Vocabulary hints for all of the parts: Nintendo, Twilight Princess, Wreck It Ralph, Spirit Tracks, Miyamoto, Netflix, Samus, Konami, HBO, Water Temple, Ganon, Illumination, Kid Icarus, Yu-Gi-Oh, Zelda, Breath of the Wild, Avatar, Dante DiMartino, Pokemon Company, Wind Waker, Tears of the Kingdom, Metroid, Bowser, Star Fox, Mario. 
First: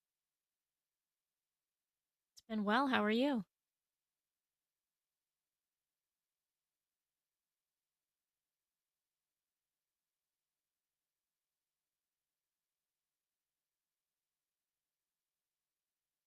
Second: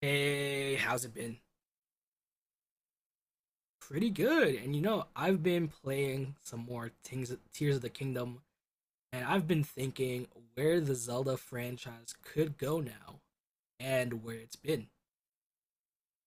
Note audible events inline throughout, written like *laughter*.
Hey, how's it been? And well, how are you? Pretty good. And you know, I've been playing some more things, Tears of the Kingdom, and I've been thinking where the Zelda franchise could go now and where it's been.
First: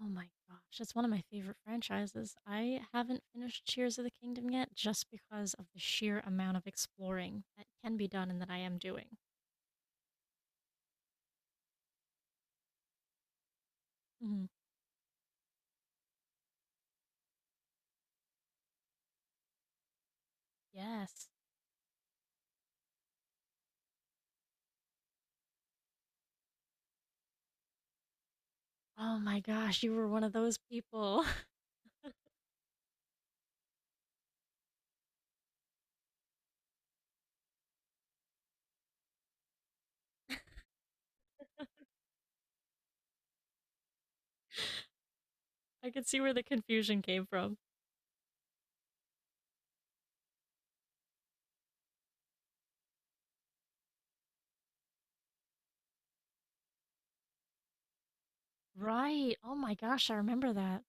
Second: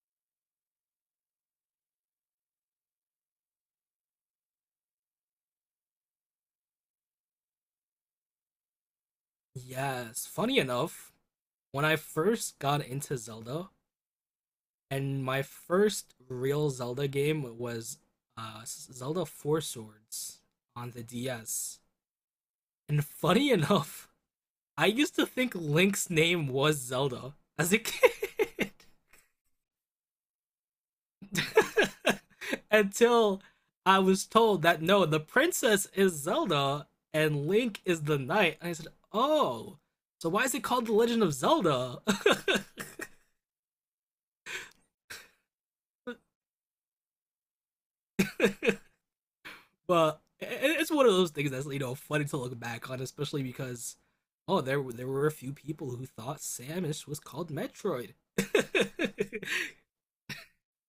Oh my gosh, it's one of my favorite franchises. I haven't finished Tears of the Kingdom yet just because of the sheer amount of exploring that can be done and that I am doing. Yes, funny enough, when I first got into Zelda, Mhm. and my first real Zelda game was Zelda Four Swords on the Yes. DS. And funny *laughs* enough, I used to think Link's name was Zelda as a kid. *laughs* Oh my gosh, you were one of those people. *laughs* *laughs* Until I was told that no, the princess is Zelda and Link is the knight. And I said, oh, so why is it called The Legend of Zelda? *laughs* I could see where the confusion came from. But it's one of those things that's funny to look back on, especially because oh, there were a few people who thought Samus was called Metroid. Right. Oh my gosh, I remember that.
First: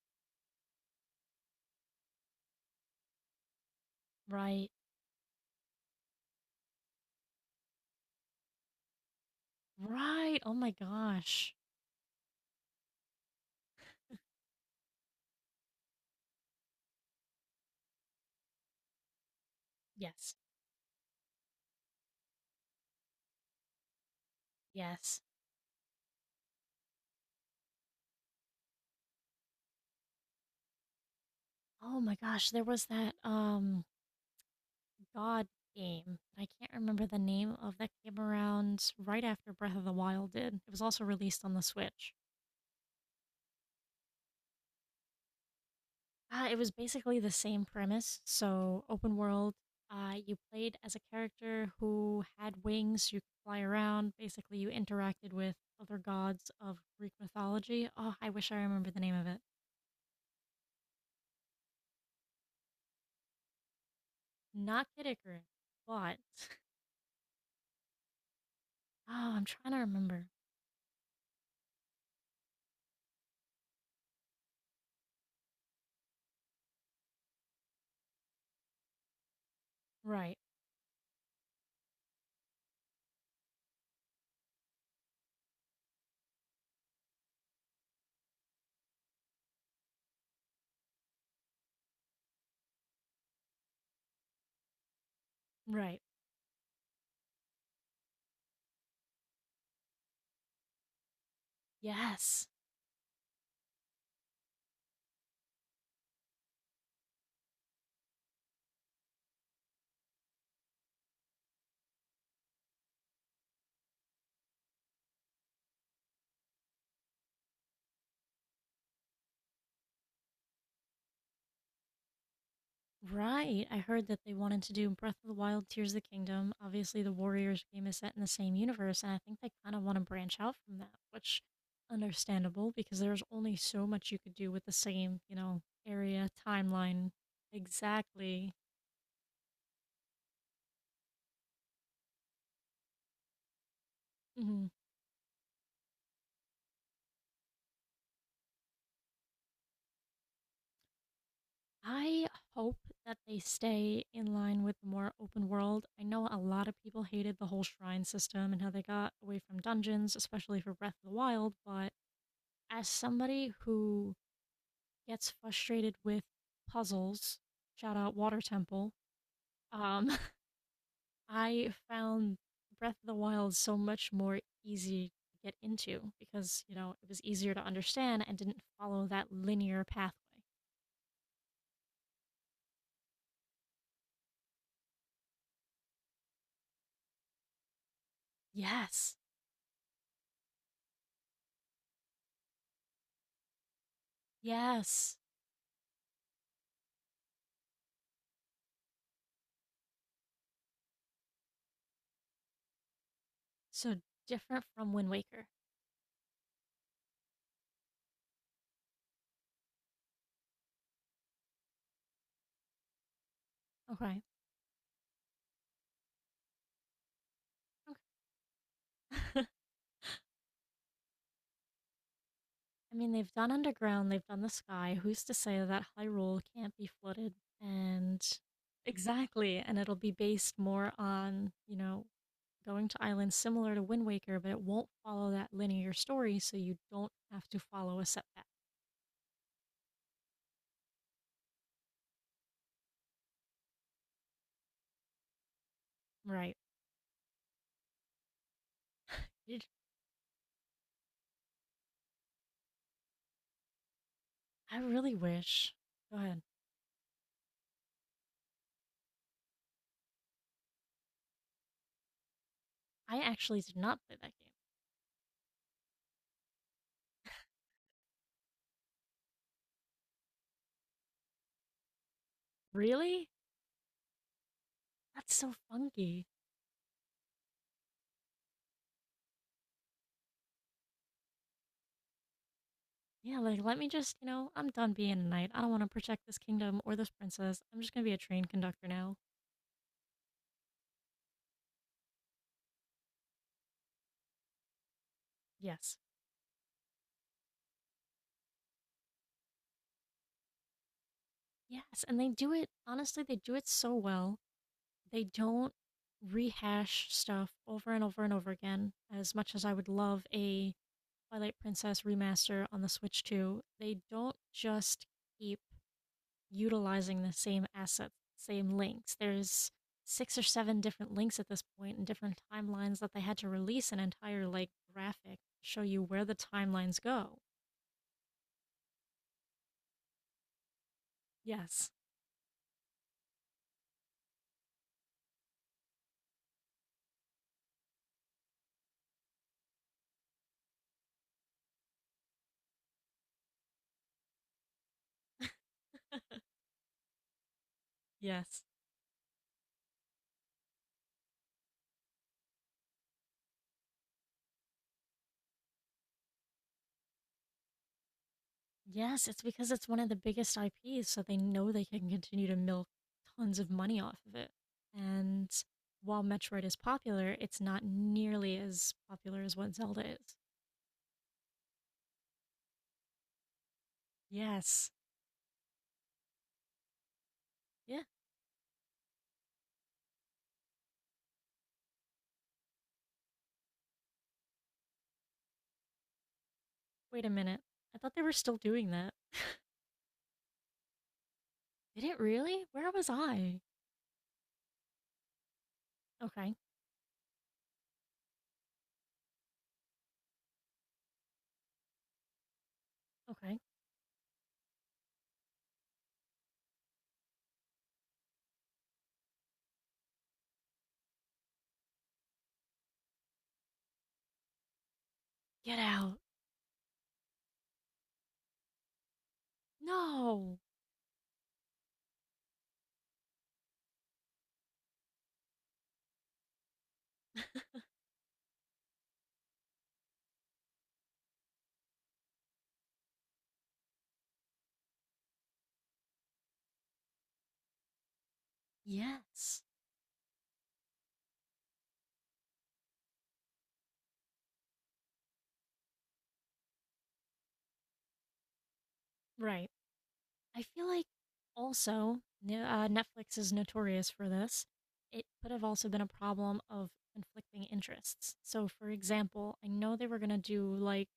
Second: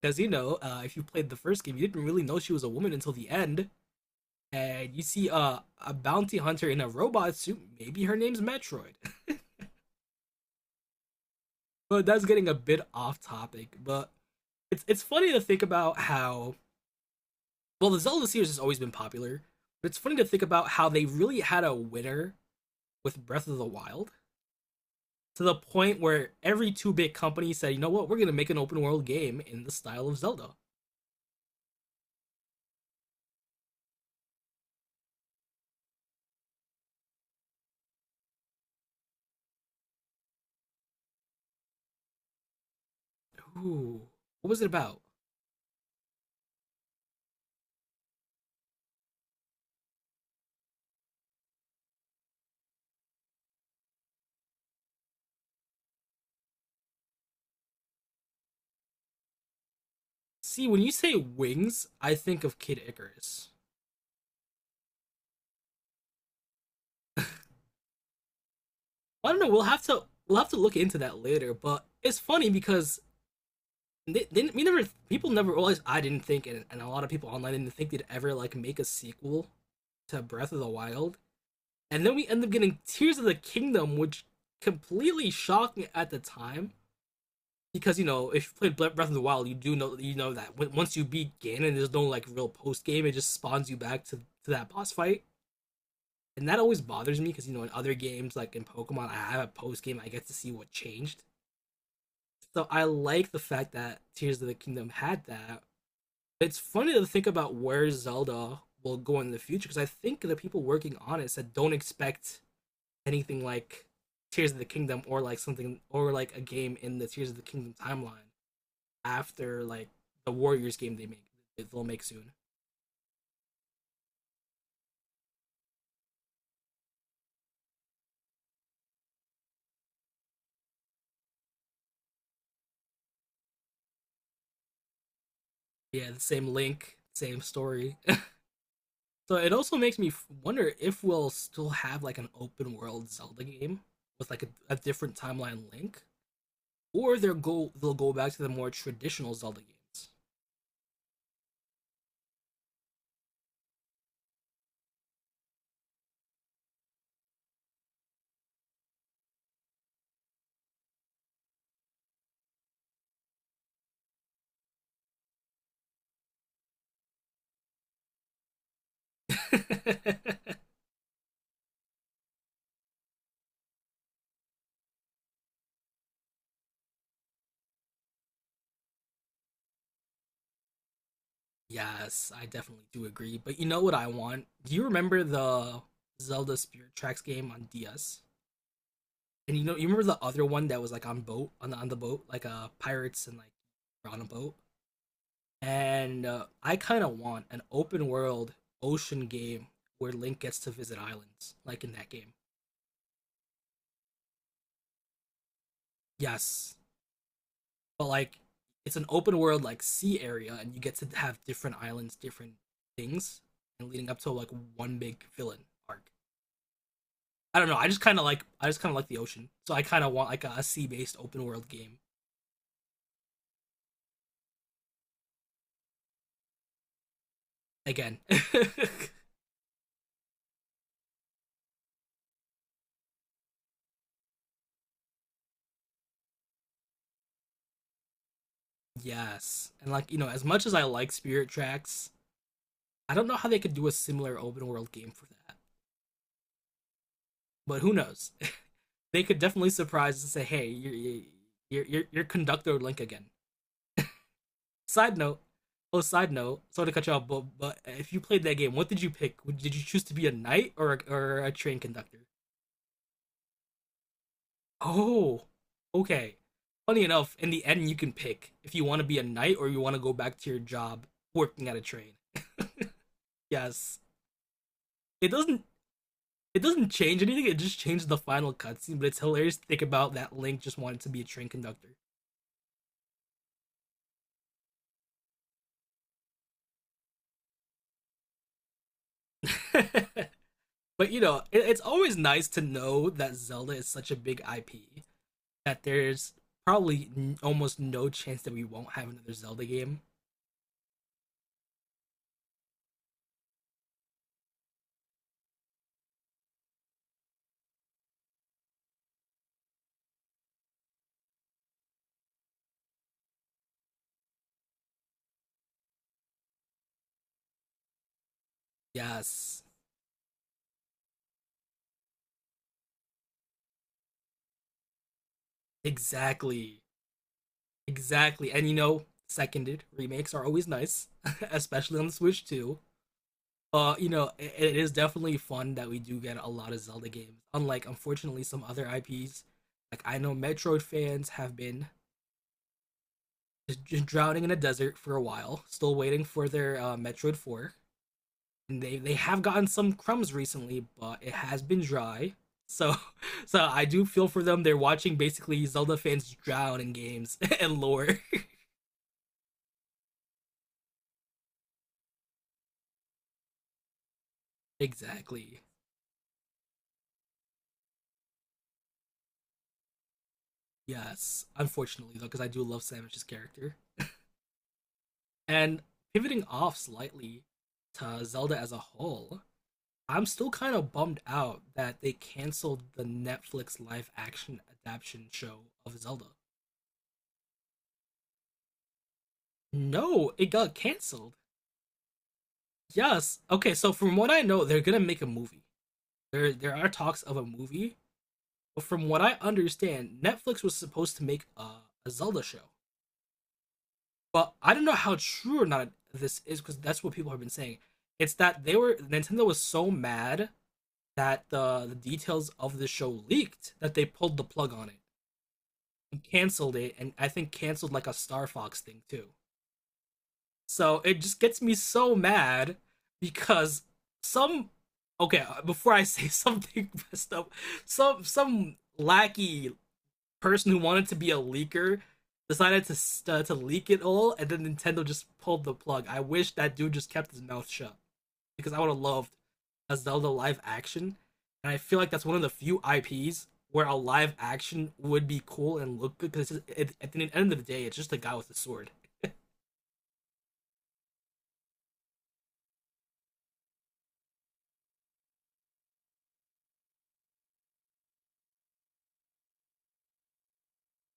Because *laughs* you know, if you played the first game, you didn't really know she was a woman until the end. Right. And you see a bounty hunter in a robot suit. Maybe her name's Metroid. Right. Oh my gosh. *laughs* But that's getting a bit off topic. But it's funny to think about how well the Zelda series has always been popular. But it's funny to Yes. think about how they really had a winner with Breath of the Wild, Yes. to the point where every two bit company said, you know what, we're gonna make an open world game in the style of Zelda. Oh my gosh, there was that god game. I can't remember the name of that came around right after Breath of the Wild did. It was also released on the Switch. Ooh, what was it about? It was basically the same premise, so open world. You played as a character who had wings. You could fly around. Basically, you interacted with other gods of Greek mythology. Oh, I wish I remember the name of it. See, when you say wings, I think of Kid Icarus. Not Kid Icarus, but *sighs* I oh, don't I'm know. We'll trying to have to remember. we'll have to look into that later. But it's funny because they, we never people never realized, I didn't think, and a lot of people online didn't think they'd ever like make a sequel to Right, Breath of the Wild. And then we end up getting Tears of the Kingdom, which completely shocked me at the time because you know if you played Breath of the Wild, you do know, you know, that once you beat Ganon, there's no like real post game. It just spawns you back to that boss fight, right. and that always bothers me because you know in other games like in Pokemon, I have a post game. I get to see what changed. Yes. So I like the fact that Tears of the Kingdom had that. It's funny to think about where Zelda will go in the future because I think the people working on it said don't expect anything like Tears of the Kingdom or like something or like a game in the Tears of the Kingdom timeline after like the Warriors game they make, they'll make soon. Right. I heard that they wanted to do Breath of the Wild, Tears of the Kingdom. Obviously, the Warriors game is set in the same universe, and I think they kind of want to branch out from that, which understandable because there's only so much you could do with the same, you know, Yeah, the area same link, timeline. same story. *laughs* Exactly. So it also makes me wonder if we'll still have like an open world Zelda game with like a, Hmm. a different timeline link, or they'll go back to the more traditional Zelda games. I hope that they stay in line with the more open world. I know a lot of people hated the whole shrine system and how they got away from dungeons, especially for Breath of the Wild, but as somebody who gets frustrated with puzzles, shout out Water Temple, um, *laughs* *laughs* I found Breath of the Wild so much more easy to get into because, you know, it was easier to understand and didn't follow that linear pathway. Yes, I definitely do agree. But you know what I want? Do you remember the Zelda Spirit Tracks game on DS? Yes. And you know you remember the other one that was like on boat on the boat like pirates and like on a boat. Yes. And I kind of want an open world ocean game where Link gets to visit islands like in that game. So different from Wind Waker. Yes, but like it's an open world like sea area, and you get to have different islands, different things, and leading up Okay. to like one big villain arc. I don't know. I Okay. just kind of like I just kind of like the ocean, *laughs* so I kind of want like a sea based open world game I mean, they've done underground, they've done the sky. Who's to say that Hyrule can't be flooded? again. And *laughs* exactly, and it'll be based more on, you know, going to islands similar to Wind Waker, but it won't follow that linear story, so you don't have to follow a setback. Yes, and like you know, as much as I like Spirit Tracks, I don't know how they could do a similar open world game for that. Right. But who knows? *laughs* They could Did, definitely surprise and say, "Hey, you're conductor Link again." I really Side note. wish. Oh, Go side ahead. note. Sorry to cut you off, but if you played that game, what did you pick? Did you choose to be a knight or or a train conductor? I actually did not play that game. Oh, okay. Funny enough, in the end, you can pick if you want to be a knight or you want to go back to your job working at a train. Really? Yes, it That's so doesn't funky. it doesn't change anything. It just changes the final cutscene, but it's hilarious to think about that Link just wanted to be a train conductor. Yeah, like let me just, you know, I'm done being a knight. I don't want to protect this kingdom or this princess. I'm just gonna be a train conductor now. *laughs* But you know, it's always nice to know that Zelda is such a big IP that Yes. there's probably almost no chance that we won't have another Zelda game. Yes, and they do it honestly, they do it so well. They don't rehash stuff over and over and over again. As much as I would love a Twilight Princess Remaster on the Switch 2, they don't just keep utilizing the same assets, same links. Yes, There's six or seven different links at this point and different timelines that they had to release an entire like graphic to show you where the exactly, timelines go. exactly. And you know, seconded remakes are always nice, *laughs* Yes. especially on the Switch too. You know, it is definitely fun that we do get a lot of Zelda games. Unlike, unfortunately, some other IPs. Like I know Metroid fans have been just drowning in a desert for a while, *laughs* still waiting for their Metroid 4. Yes. And they have gotten some crumbs recently, but it has been dry. So *laughs* so I do feel for them. They're watching basically Zelda fans drown in games *laughs* and lore. Yes, it's because it's one of the biggest IPs, so they know they can continue to milk tons of money off of it. And Exactly. while Metroid is popular, it's not nearly as popular as what Zelda is. Yes. Unfortunately though, because I do love Samus's character. Yes. And pivoting off slightly Yeah. to Zelda as a whole, I'm still kind of bummed out that they canceled the Netflix live action adaptation show of Zelda. Wait a minute. I thought they were still doing that. *laughs* No, it got canceled. Did it really? Where was Yes. I? Okay, so from what I know, they're gonna make a movie. there Okay. there are talks of a movie, but from what I understand, Netflix was supposed to make a Zelda show. Okay. But I don't know how true or not this is because that's what people have been saying. It's that they were Nintendo was so mad that the details of the show leaked that they pulled the plug on it Get out. and canceled it, and I think canceled like a Star Fox thing too. No. So it just gets me so mad because some okay, before I *laughs* say something messed up, some lackey person who wanted to be a leaker decided to leak it all, and then Nintendo just pulled the plug. I wish that dude just kept his mouth shut because I would have loved Yes. a Zelda live action, and I feel like that's one of the few IPs where a live action would be cool and look good because it, at the end of the day, it's just a guy with a sword. Right. I feel like also Netflix is notorious for this. It could have also been a problem of conflicting interests. So, for example, I know they were going to do like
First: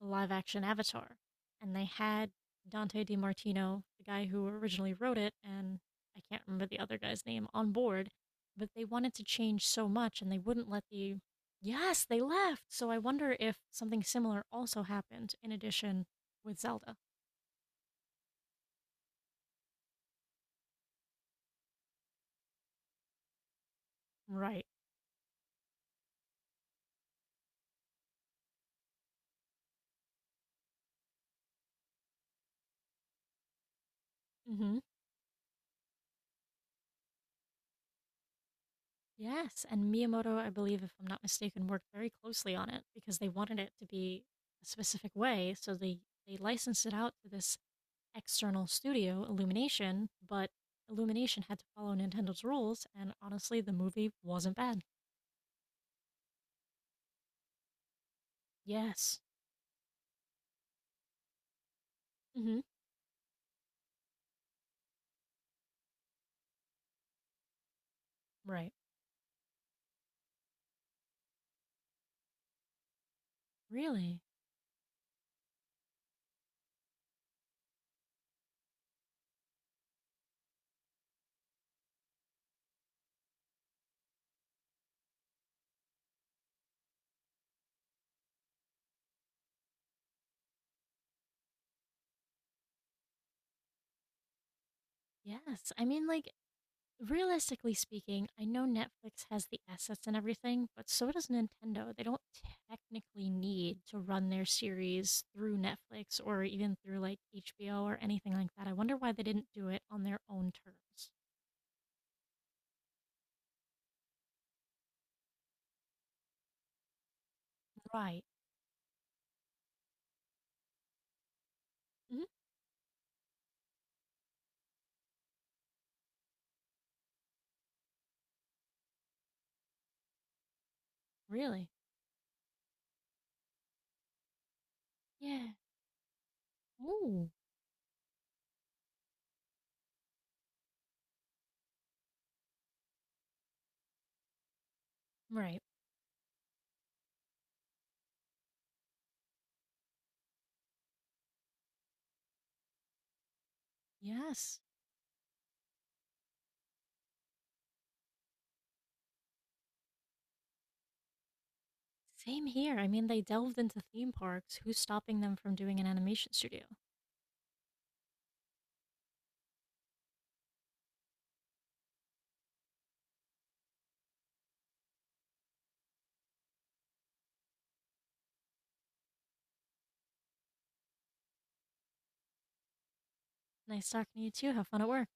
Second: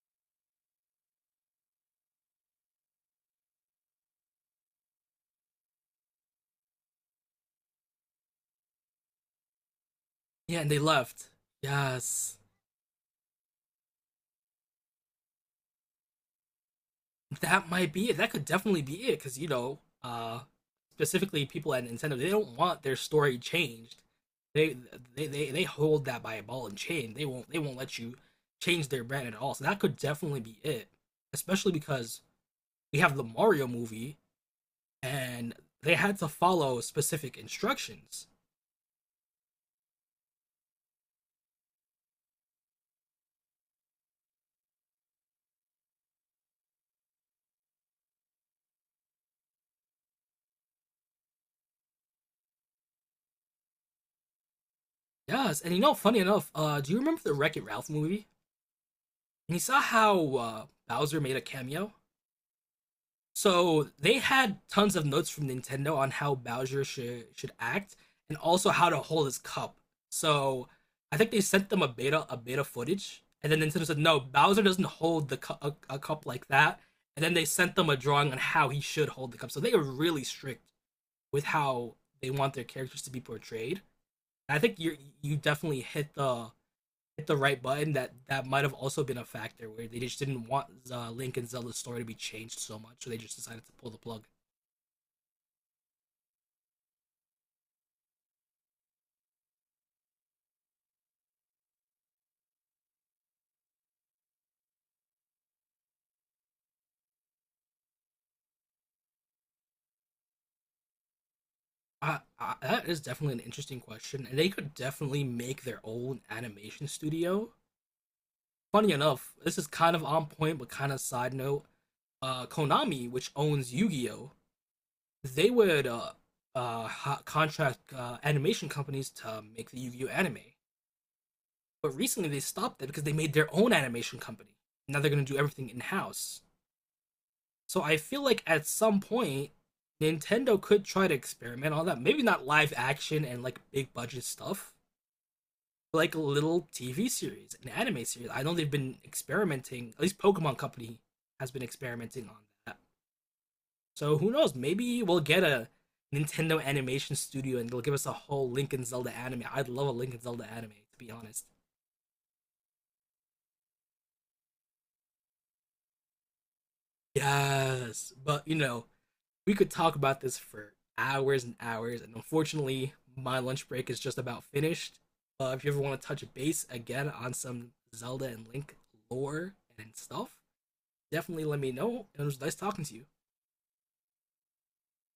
live action Avatar, and they had Dante DiMartino, the guy who originally wrote it, and I can't remember the other guy's name, on board, but they wanted to change so much and they Yeah, wouldn't and they let the. left. Yes, they Yes, left! So I wonder if something similar also happened in addition with Zelda. that might be it. That could definitely be it because you know, specifically people at Nintendo, they don't want their story changed. Right. They, they hold that by a ball and chain. They won't let you change their brand at all. So that could definitely be it, especially because we have the Mario movie Hmm. and they had to follow specific instructions. Yes, and Miyamoto, I believe, if I'm not mistaken, worked very closely on it because they wanted it to be a specific way, so they licensed it out to this external studio, Illumination, but Illumination had to follow Nintendo's rules, and honestly, the movie wasn't bad. Yes, and you know, funny enough, do you remember the Wreck It Ralph movie? Yes. And you saw how Bowser made a cameo. Hmm. So they had tons of notes from Nintendo on how Bowser should act and also Right. how to hold his cup. So I think they sent them a beta footage, and then Nintendo said no, Really? Bowser doesn't hold the a cup like that. And then they sent them a drawing on how he should hold the cup. So they are really strict with how they want their characters to be portrayed. And I think you definitely hit the right button. That might have also been a factor where they just didn't want Link and Zelda's story to be changed so much, so they just decided to pull the plug. Yes. I mean, like, realistically speaking, I know Netflix has the assets and everything, but so does Nintendo. They don't technically need to run their series through Netflix or even through, like, HBO or anything like that. I wonder why they didn't do it on their own terms. That is definitely an interesting question, and they could definitely make their own animation studio. Right. Funny enough, this is kind of on point, but kind of side note. Hmm. Konami, which owns Yu-Gi-Oh, they would uh, contract animation companies to make the Yu-Gi-Oh anime. Really? But recently, they stopped that because they made their own animation company. Now they're going to do Yeah. everything in-house. Ooh. So I feel like at some point, Nintendo could try to experiment on that. Maybe not live action and like big budget stuff Right. like a little TV series, an anime series. I know they've been experimenting. At least Pokemon Company has been experimenting on that. So who knows? Yes. Maybe we'll get a Nintendo Animation Studio and they'll give us a whole Link and Zelda anime. I'd love a Link and Zelda anime, to be honest. Same here. I mean, they delved into theme parks. Who's stopping them from doing an animation studio? Yes, but you know we could talk about this for hours and hours, and unfortunately, my lunch break is just about finished. If you ever want to touch base again on some Zelda and Link lore and stuff, definitely let me know. It was nice talking to you. Nice talking to you too. Have fun at work.